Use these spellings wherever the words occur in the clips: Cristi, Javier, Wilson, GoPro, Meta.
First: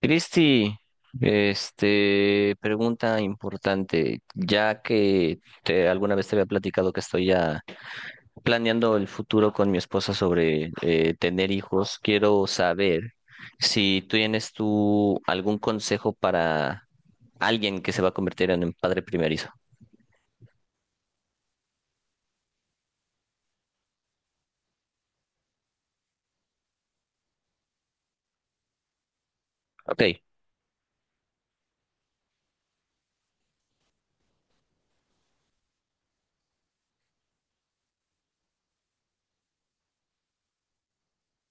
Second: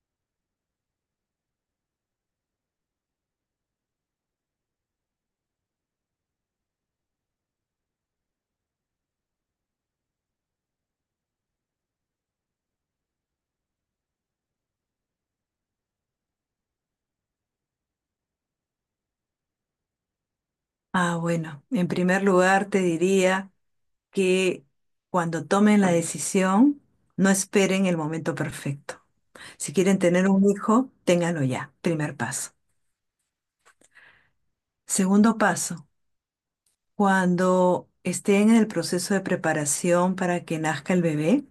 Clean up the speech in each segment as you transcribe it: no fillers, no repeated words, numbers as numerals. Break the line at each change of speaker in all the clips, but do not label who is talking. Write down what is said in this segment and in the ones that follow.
Cristi, pregunta importante, ya que alguna vez te había platicado que estoy ya planeando el futuro con mi esposa sobre tener hijos. Quiero saber si tú tienes tú algún consejo para alguien que se va a convertir en un padre primerizo.
Ah, bueno, en primer lugar te diría que cuando tomen la decisión, no esperen el momento perfecto. Si quieren
Ok,
tener un hijo, ténganlo ya, primer paso. Segundo paso, cuando estén en el proceso de preparación para que nazca el bebé,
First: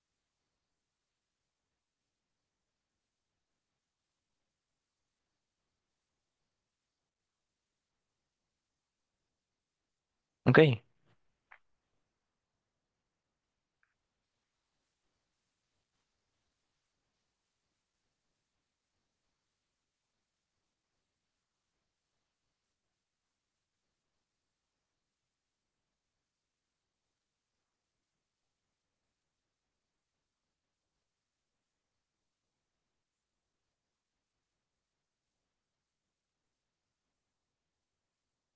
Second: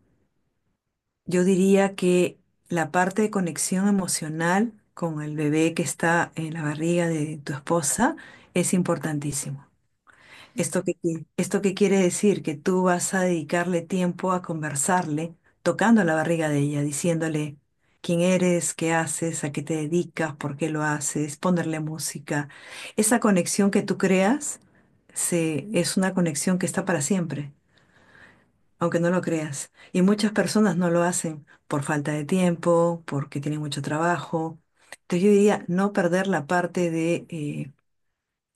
yo diría que la parte de conexión emocional con el bebé que está en la barriga de tu esposa es importantísimo.
ok.
¿Esto qué quiere decir? Que tú vas a dedicarle tiempo a conversarle, tocando la barriga de ella, diciéndole quién eres, qué haces, a qué te dedicas, por qué lo haces, ponerle música. Esa conexión que tú creas es una conexión que está para siempre, aunque no lo creas. Y muchas personas no lo hacen por falta de tiempo, porque tienen mucho trabajo. Entonces yo diría no perder la parte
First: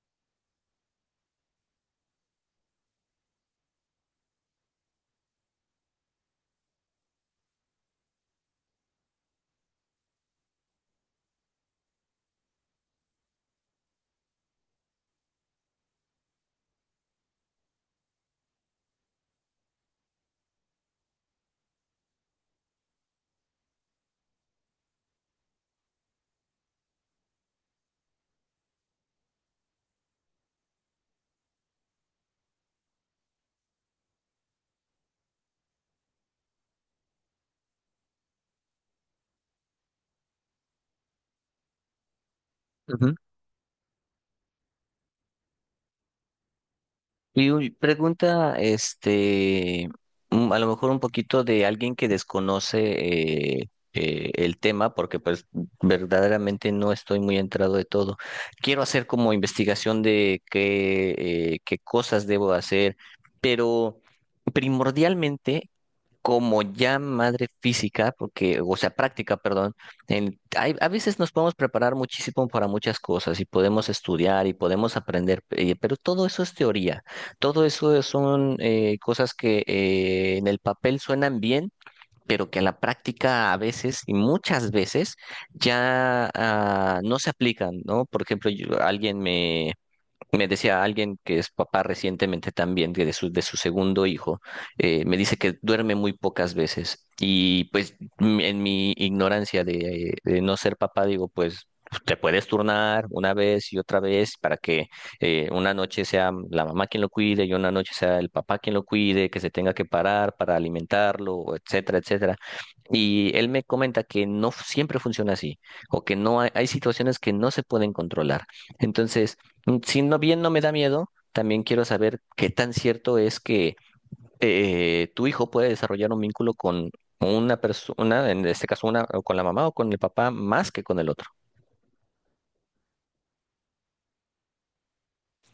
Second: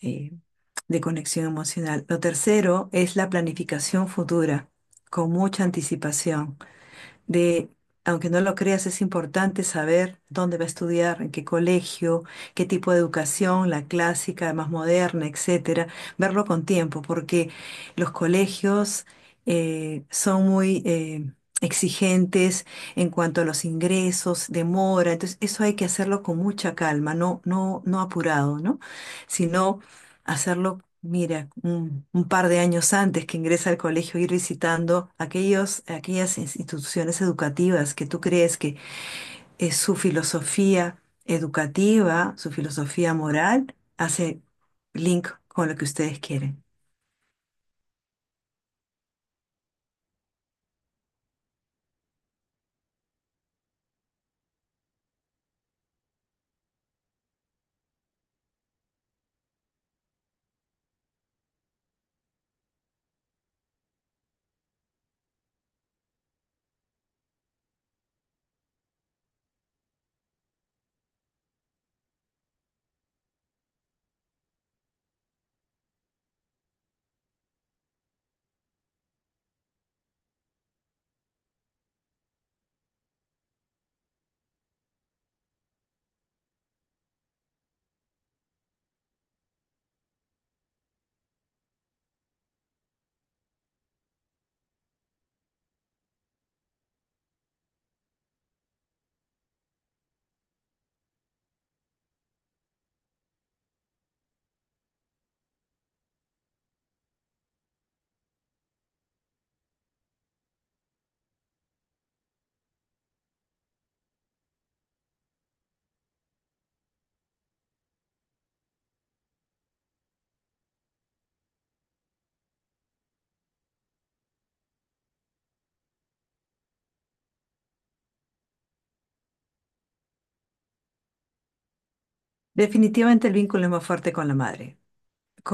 eh, de conexión emocional. Lo tercero es la planificación futura, con mucha anticipación. De, aunque no lo creas, es importante saber dónde va a estudiar, en qué colegio, qué tipo de educación, la clásica, más moderna, etcétera. Verlo con tiempo, porque los colegios son muy exigentes en cuanto a los ingresos, demora, entonces eso hay que hacerlo con mucha calma, no, no, no apurado, ¿no? Sino hacerlo, mira, un par de años antes que ingresa al colegio, ir visitando aquellos, aquellas instituciones educativas que tú crees que es su filosofía educativa, su filosofía moral, hace link con lo que ustedes quieren.
Y uy, pregunta, a lo mejor un poquito de alguien que desconoce el tema, porque pues verdaderamente no estoy muy entrado de todo. Quiero hacer como investigación de qué cosas debo hacer, pero primordialmente como ya madre física, porque, o sea, práctica, perdón, a veces nos podemos preparar muchísimo para muchas cosas y podemos estudiar y podemos aprender, pero todo eso es teoría, todo eso son cosas que en el papel suenan bien, pero que en la práctica a veces y muchas veces ya no se aplican, ¿no? Por ejemplo, alguien me decía, alguien que es papá recientemente también de su segundo hijo. Me dice que duerme muy pocas veces y pues en mi ignorancia de no ser papá, digo, pues te puedes turnar una vez y otra vez para que una noche sea la mamá quien lo cuide y una noche sea el papá quien lo cuide, que se tenga que parar para alimentarlo, etcétera, etcétera. Y él me comenta que no siempre funciona así, o que no hay situaciones que no se pueden controlar. Entonces, si no bien no me da miedo, también quiero saber qué tan cierto es que tu hijo puede desarrollar un vínculo con una persona, en este caso una, o con la mamá o con el papá, más que con el otro.
Definitivamente el vínculo es más fuerte con la madre.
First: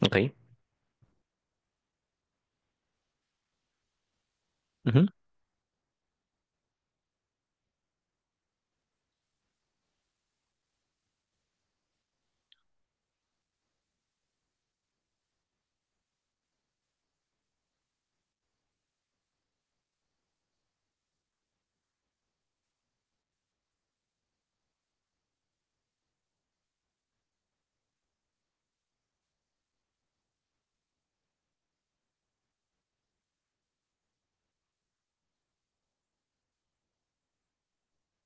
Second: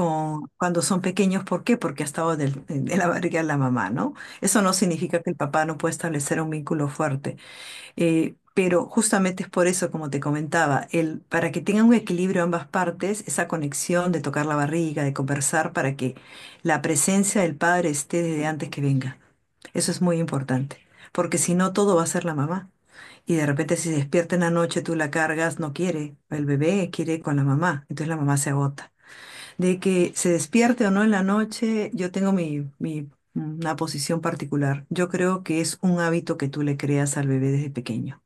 Ok.
cuando son pequeños, ¿por qué? Porque ha estado en la barriga de la mamá, ¿no? Eso no
Ujú.
significa que el papá no pueda establecer un vínculo fuerte. Pero justamente es por eso, como te comentaba, el, para que tengan un equilibrio ambas partes, esa conexión de tocar la barriga, de conversar, para que la presencia del padre esté desde antes que venga. Eso es muy importante, porque si no, todo va a ser la mamá. Y de repente si se despierta en la noche, tú la cargas, no quiere. El bebé quiere con la mamá. Entonces la mamá se agota. De que se despierte o no en la noche, yo tengo una posición particular. Yo creo que es un hábito que tú le creas al bebé desde pequeño.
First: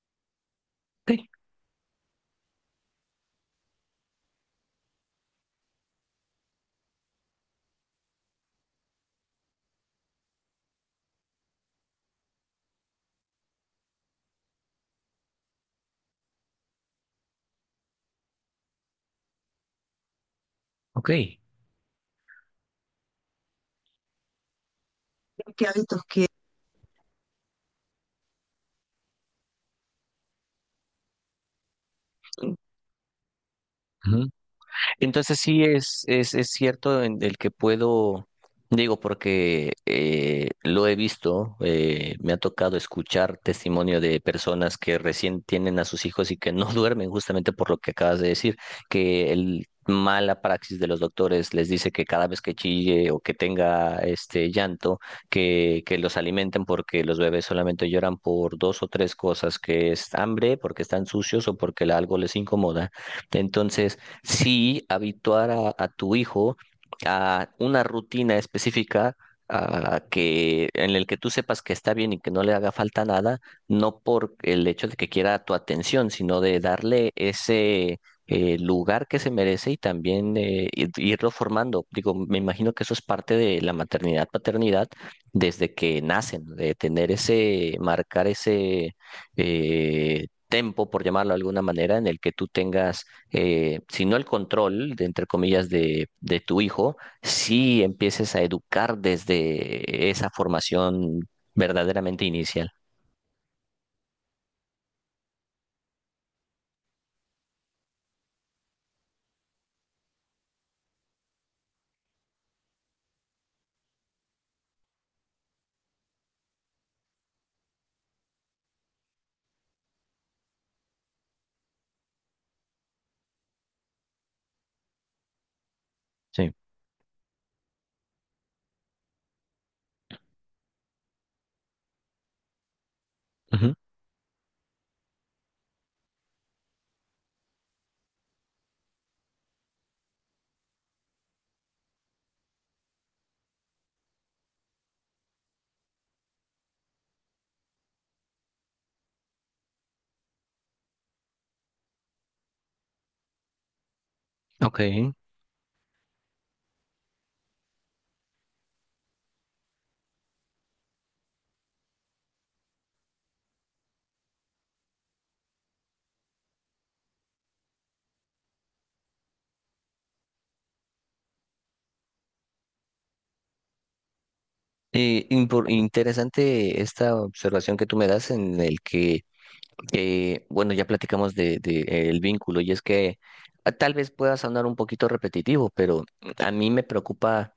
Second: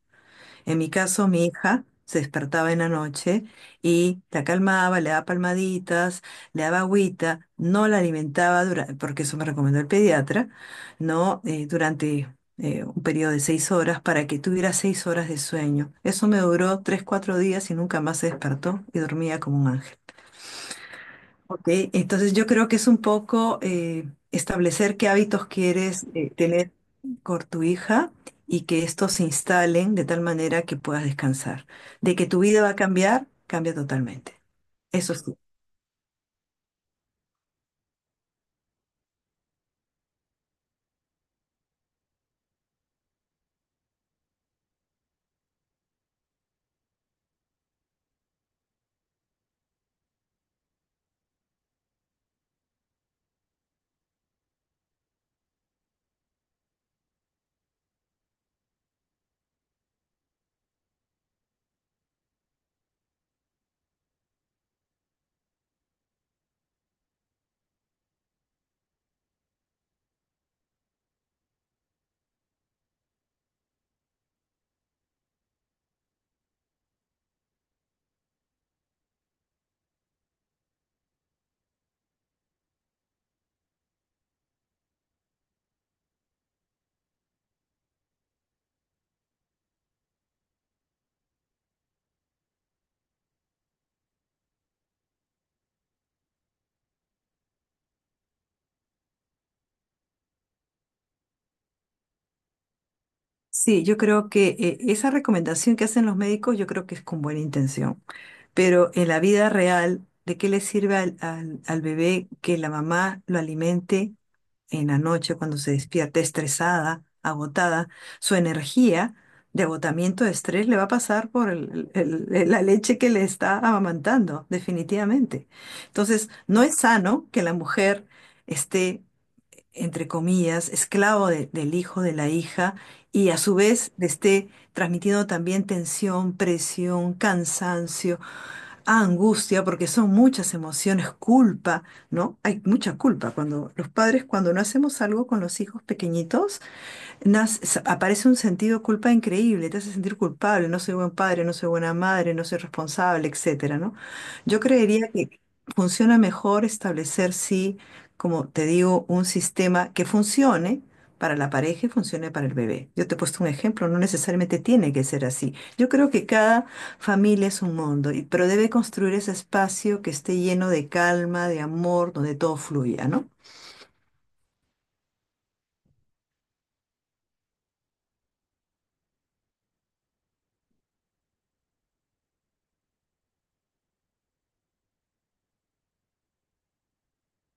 En mi
Ok.
caso, mi hija se despertaba en la noche y la calmaba, le daba palmaditas, le daba agüita, no la alimentaba, porque eso me recomendó el pediatra, ¿no? Durante un periodo de seis horas para que tuviera seis horas de sueño. Eso me duró tres, cuatro días y nunca más se despertó y dormía como un ángel.
Ok.
Ok, entonces yo creo que es un poco establecer qué hábitos
Qué hábito.
quieres tener con tu hija y que estos se instalen de tal manera que puedas descansar. De que tu vida va a cambiar, cambia totalmente. Eso sí.
Entonces sí es cierto en el que puedo, digo, porque lo he visto, me ha tocado escuchar testimonio de personas que recién tienen a sus hijos y que no duermen justamente por lo que acabas de decir, que el mala praxis de los doctores les dice que cada vez que chille o que tenga este llanto, que los alimenten porque los bebés solamente lloran por dos o tres cosas, que es hambre, porque están sucios o porque algo les incomoda. Entonces sí habituar a tu hijo a una rutina específica a que, en el que tú sepas que está bien y que no le haga falta nada, no por el hecho de que quiera tu atención, sino de darle ese lugar que se merece y también irlo formando. Digo, me imagino que eso es parte de la maternidad, paternidad, desde que nacen, de tener ese, marcar ese tempo, por llamarlo de alguna manera, en el que tú tengas, si no el control, de, entre comillas, de, tu hijo, si empieces a educar desde esa formación verdaderamente inicial.
Sí, yo creo que esa recomendación que hacen los médicos, yo creo que es con buena intención, pero en la vida real, ¿de qué le sirve al bebé que la mamá lo alimente en la noche cuando se despierte estresada, agotada, su energía de agotamiento, de estrés, le va a pasar por la leche que le está amamantando, definitivamente. Entonces,
Sí.
no es sano que la mujer esté, entre comillas, esclavo del hijo, de la hija, y a su
Ujú.
vez le esté transmitiendo también tensión, presión, cansancio, angustia, porque son muchas emociones, culpa, ¿no? Hay mucha culpa cuando los padres, cuando no hacemos algo con los hijos pequeñitos, aparece un sentido de culpa increíble, te hace sentir culpable, no soy buen padre, no soy buena madre, no soy responsable, etcétera, ¿no? Yo
Ok.
creería que funciona mejor establecer, sí, como te digo, un sistema que funcione para la pareja y funcione para el bebé. Yo te he puesto un ejemplo, no necesariamente tiene que ser así. Yo creo que cada familia es un mundo, y pero debe construir ese espacio que esté lleno de calma, de amor, donde todo fluya, ¿no?
Interesante esta observación que tú me das en el que, bueno, ya platicamos de, de el vínculo, y es que tal vez pueda sonar un poquito repetitivo, pero a mí me preocupa.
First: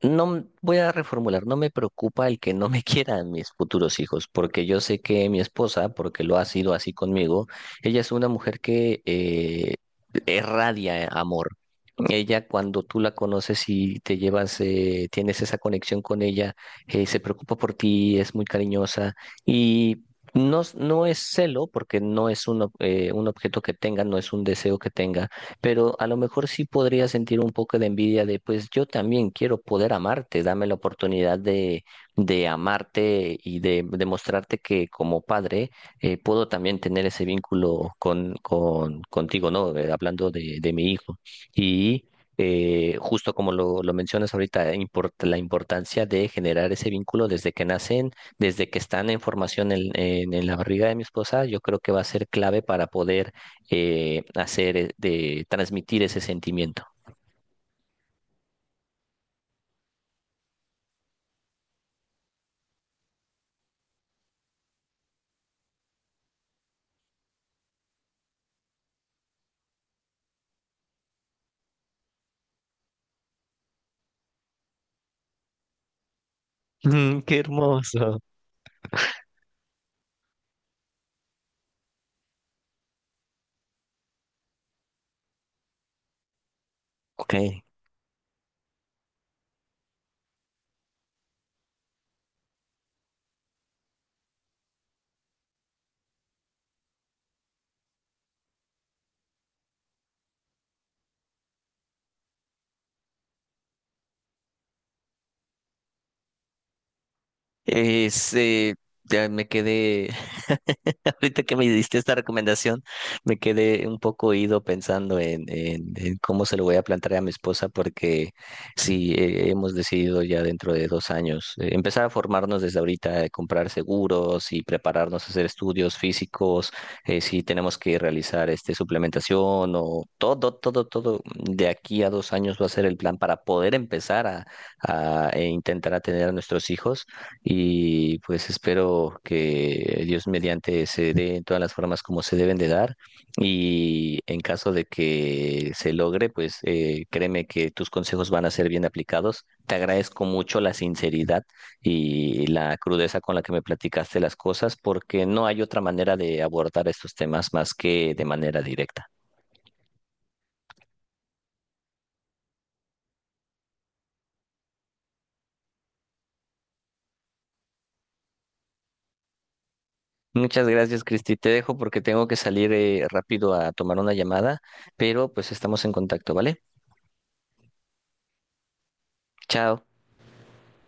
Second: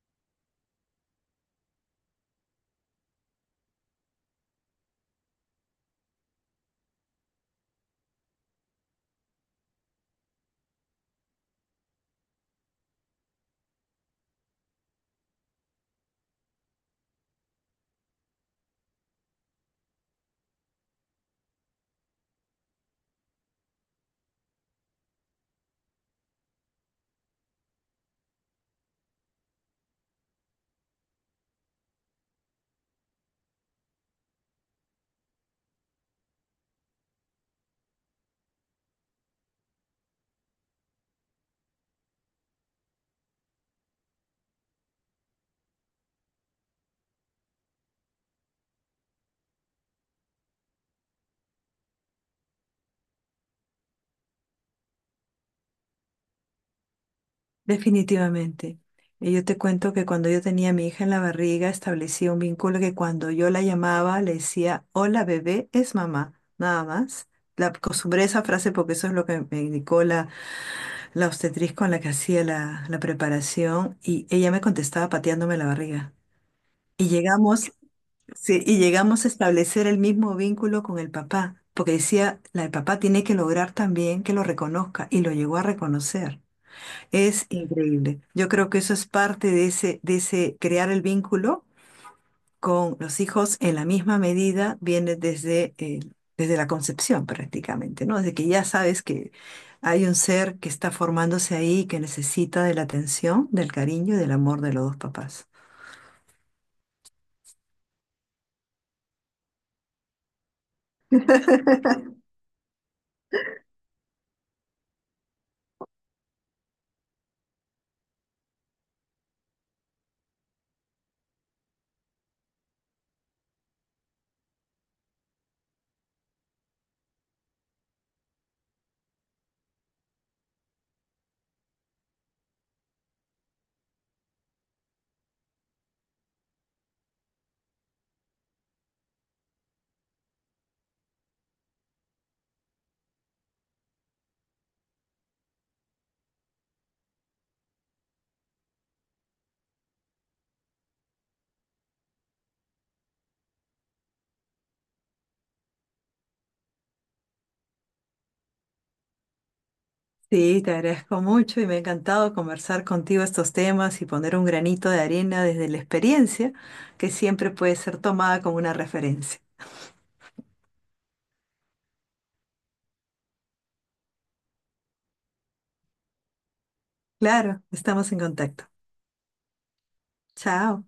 No voy a reformular, no me preocupa el que no me quieran mis futuros hijos, porque yo sé que mi esposa, porque lo ha sido así conmigo, ella es una mujer que irradia amor. Ella, cuando tú la conoces y te llevas, tienes esa conexión con ella. Se preocupa por ti, es muy cariñosa, y no, no es celo, porque no es un objeto que tenga, no es un deseo que tenga, pero a lo mejor sí podría sentir un poco de envidia de, pues yo también quiero poder amarte, dame la oportunidad de amarte y de demostrarte que como padre puedo también tener ese vínculo contigo, ¿no? Hablando de mi hijo. Y justo como lo mencionas ahorita, la importancia de generar ese vínculo desde que nacen, desde que están en formación en, en la barriga de mi esposa. Yo creo que va a ser clave para poder hacer, de transmitir ese sentimiento.
Definitivamente. Y yo te cuento que cuando yo tenía a mi hija en la barriga, establecí un vínculo que cuando yo la llamaba, le decía, hola bebé, es mamá, nada más. La acostumbré a esa frase porque eso es lo que me indicó la obstetriz con la que hacía la preparación, y ella me contestaba pateándome la barriga. Y
Mm, qué
llegamos,
hermoso.
sí, y llegamos a establecer el mismo vínculo con el papá, porque decía, el papá tiene que lograr también que lo reconozca, y lo llegó a reconocer. Es
Ok.
increíble. Yo creo que eso es parte de ese crear el vínculo con los hijos en la misma medida, viene desde la concepción prácticamente, ¿no? Desde que ya sabes que hay un ser que está formándose ahí, que necesita de la atención, del cariño y del amor de los dos papás.
Es, eh, ya me quedé, ahorita que me diste esta recomendación, me quedé un poco ido pensando en cómo se lo voy a plantear a mi esposa, porque sí, hemos decidido ya dentro de 2 años empezar a formarnos desde ahorita, comprar seguros y prepararnos a hacer estudios físicos, si tenemos que realizar suplementación o todo, todo, todo. De aquí a 2 años va a ser el plan para poder empezar a intentar atender a nuestros hijos, y pues espero que Dios mediante se dé en todas las formas como se deben de dar, y en caso de que se logre, pues créeme que tus consejos van a ser bien aplicados. Te agradezco mucho la sinceridad y la crudeza con la que me platicaste las cosas, porque no hay otra manera de abordar estos temas más que de manera directa.
Sí, te agradezco mucho y me ha encantado conversar contigo estos temas y poner un granito de arena desde la experiencia, que siempre puede ser tomada como una referencia.
Muchas gracias, Cristi. Te dejo porque tengo que salir rápido a tomar una llamada, pero pues estamos en contacto, ¿vale?
Claro, estamos en contacto.
Chao.
Chao.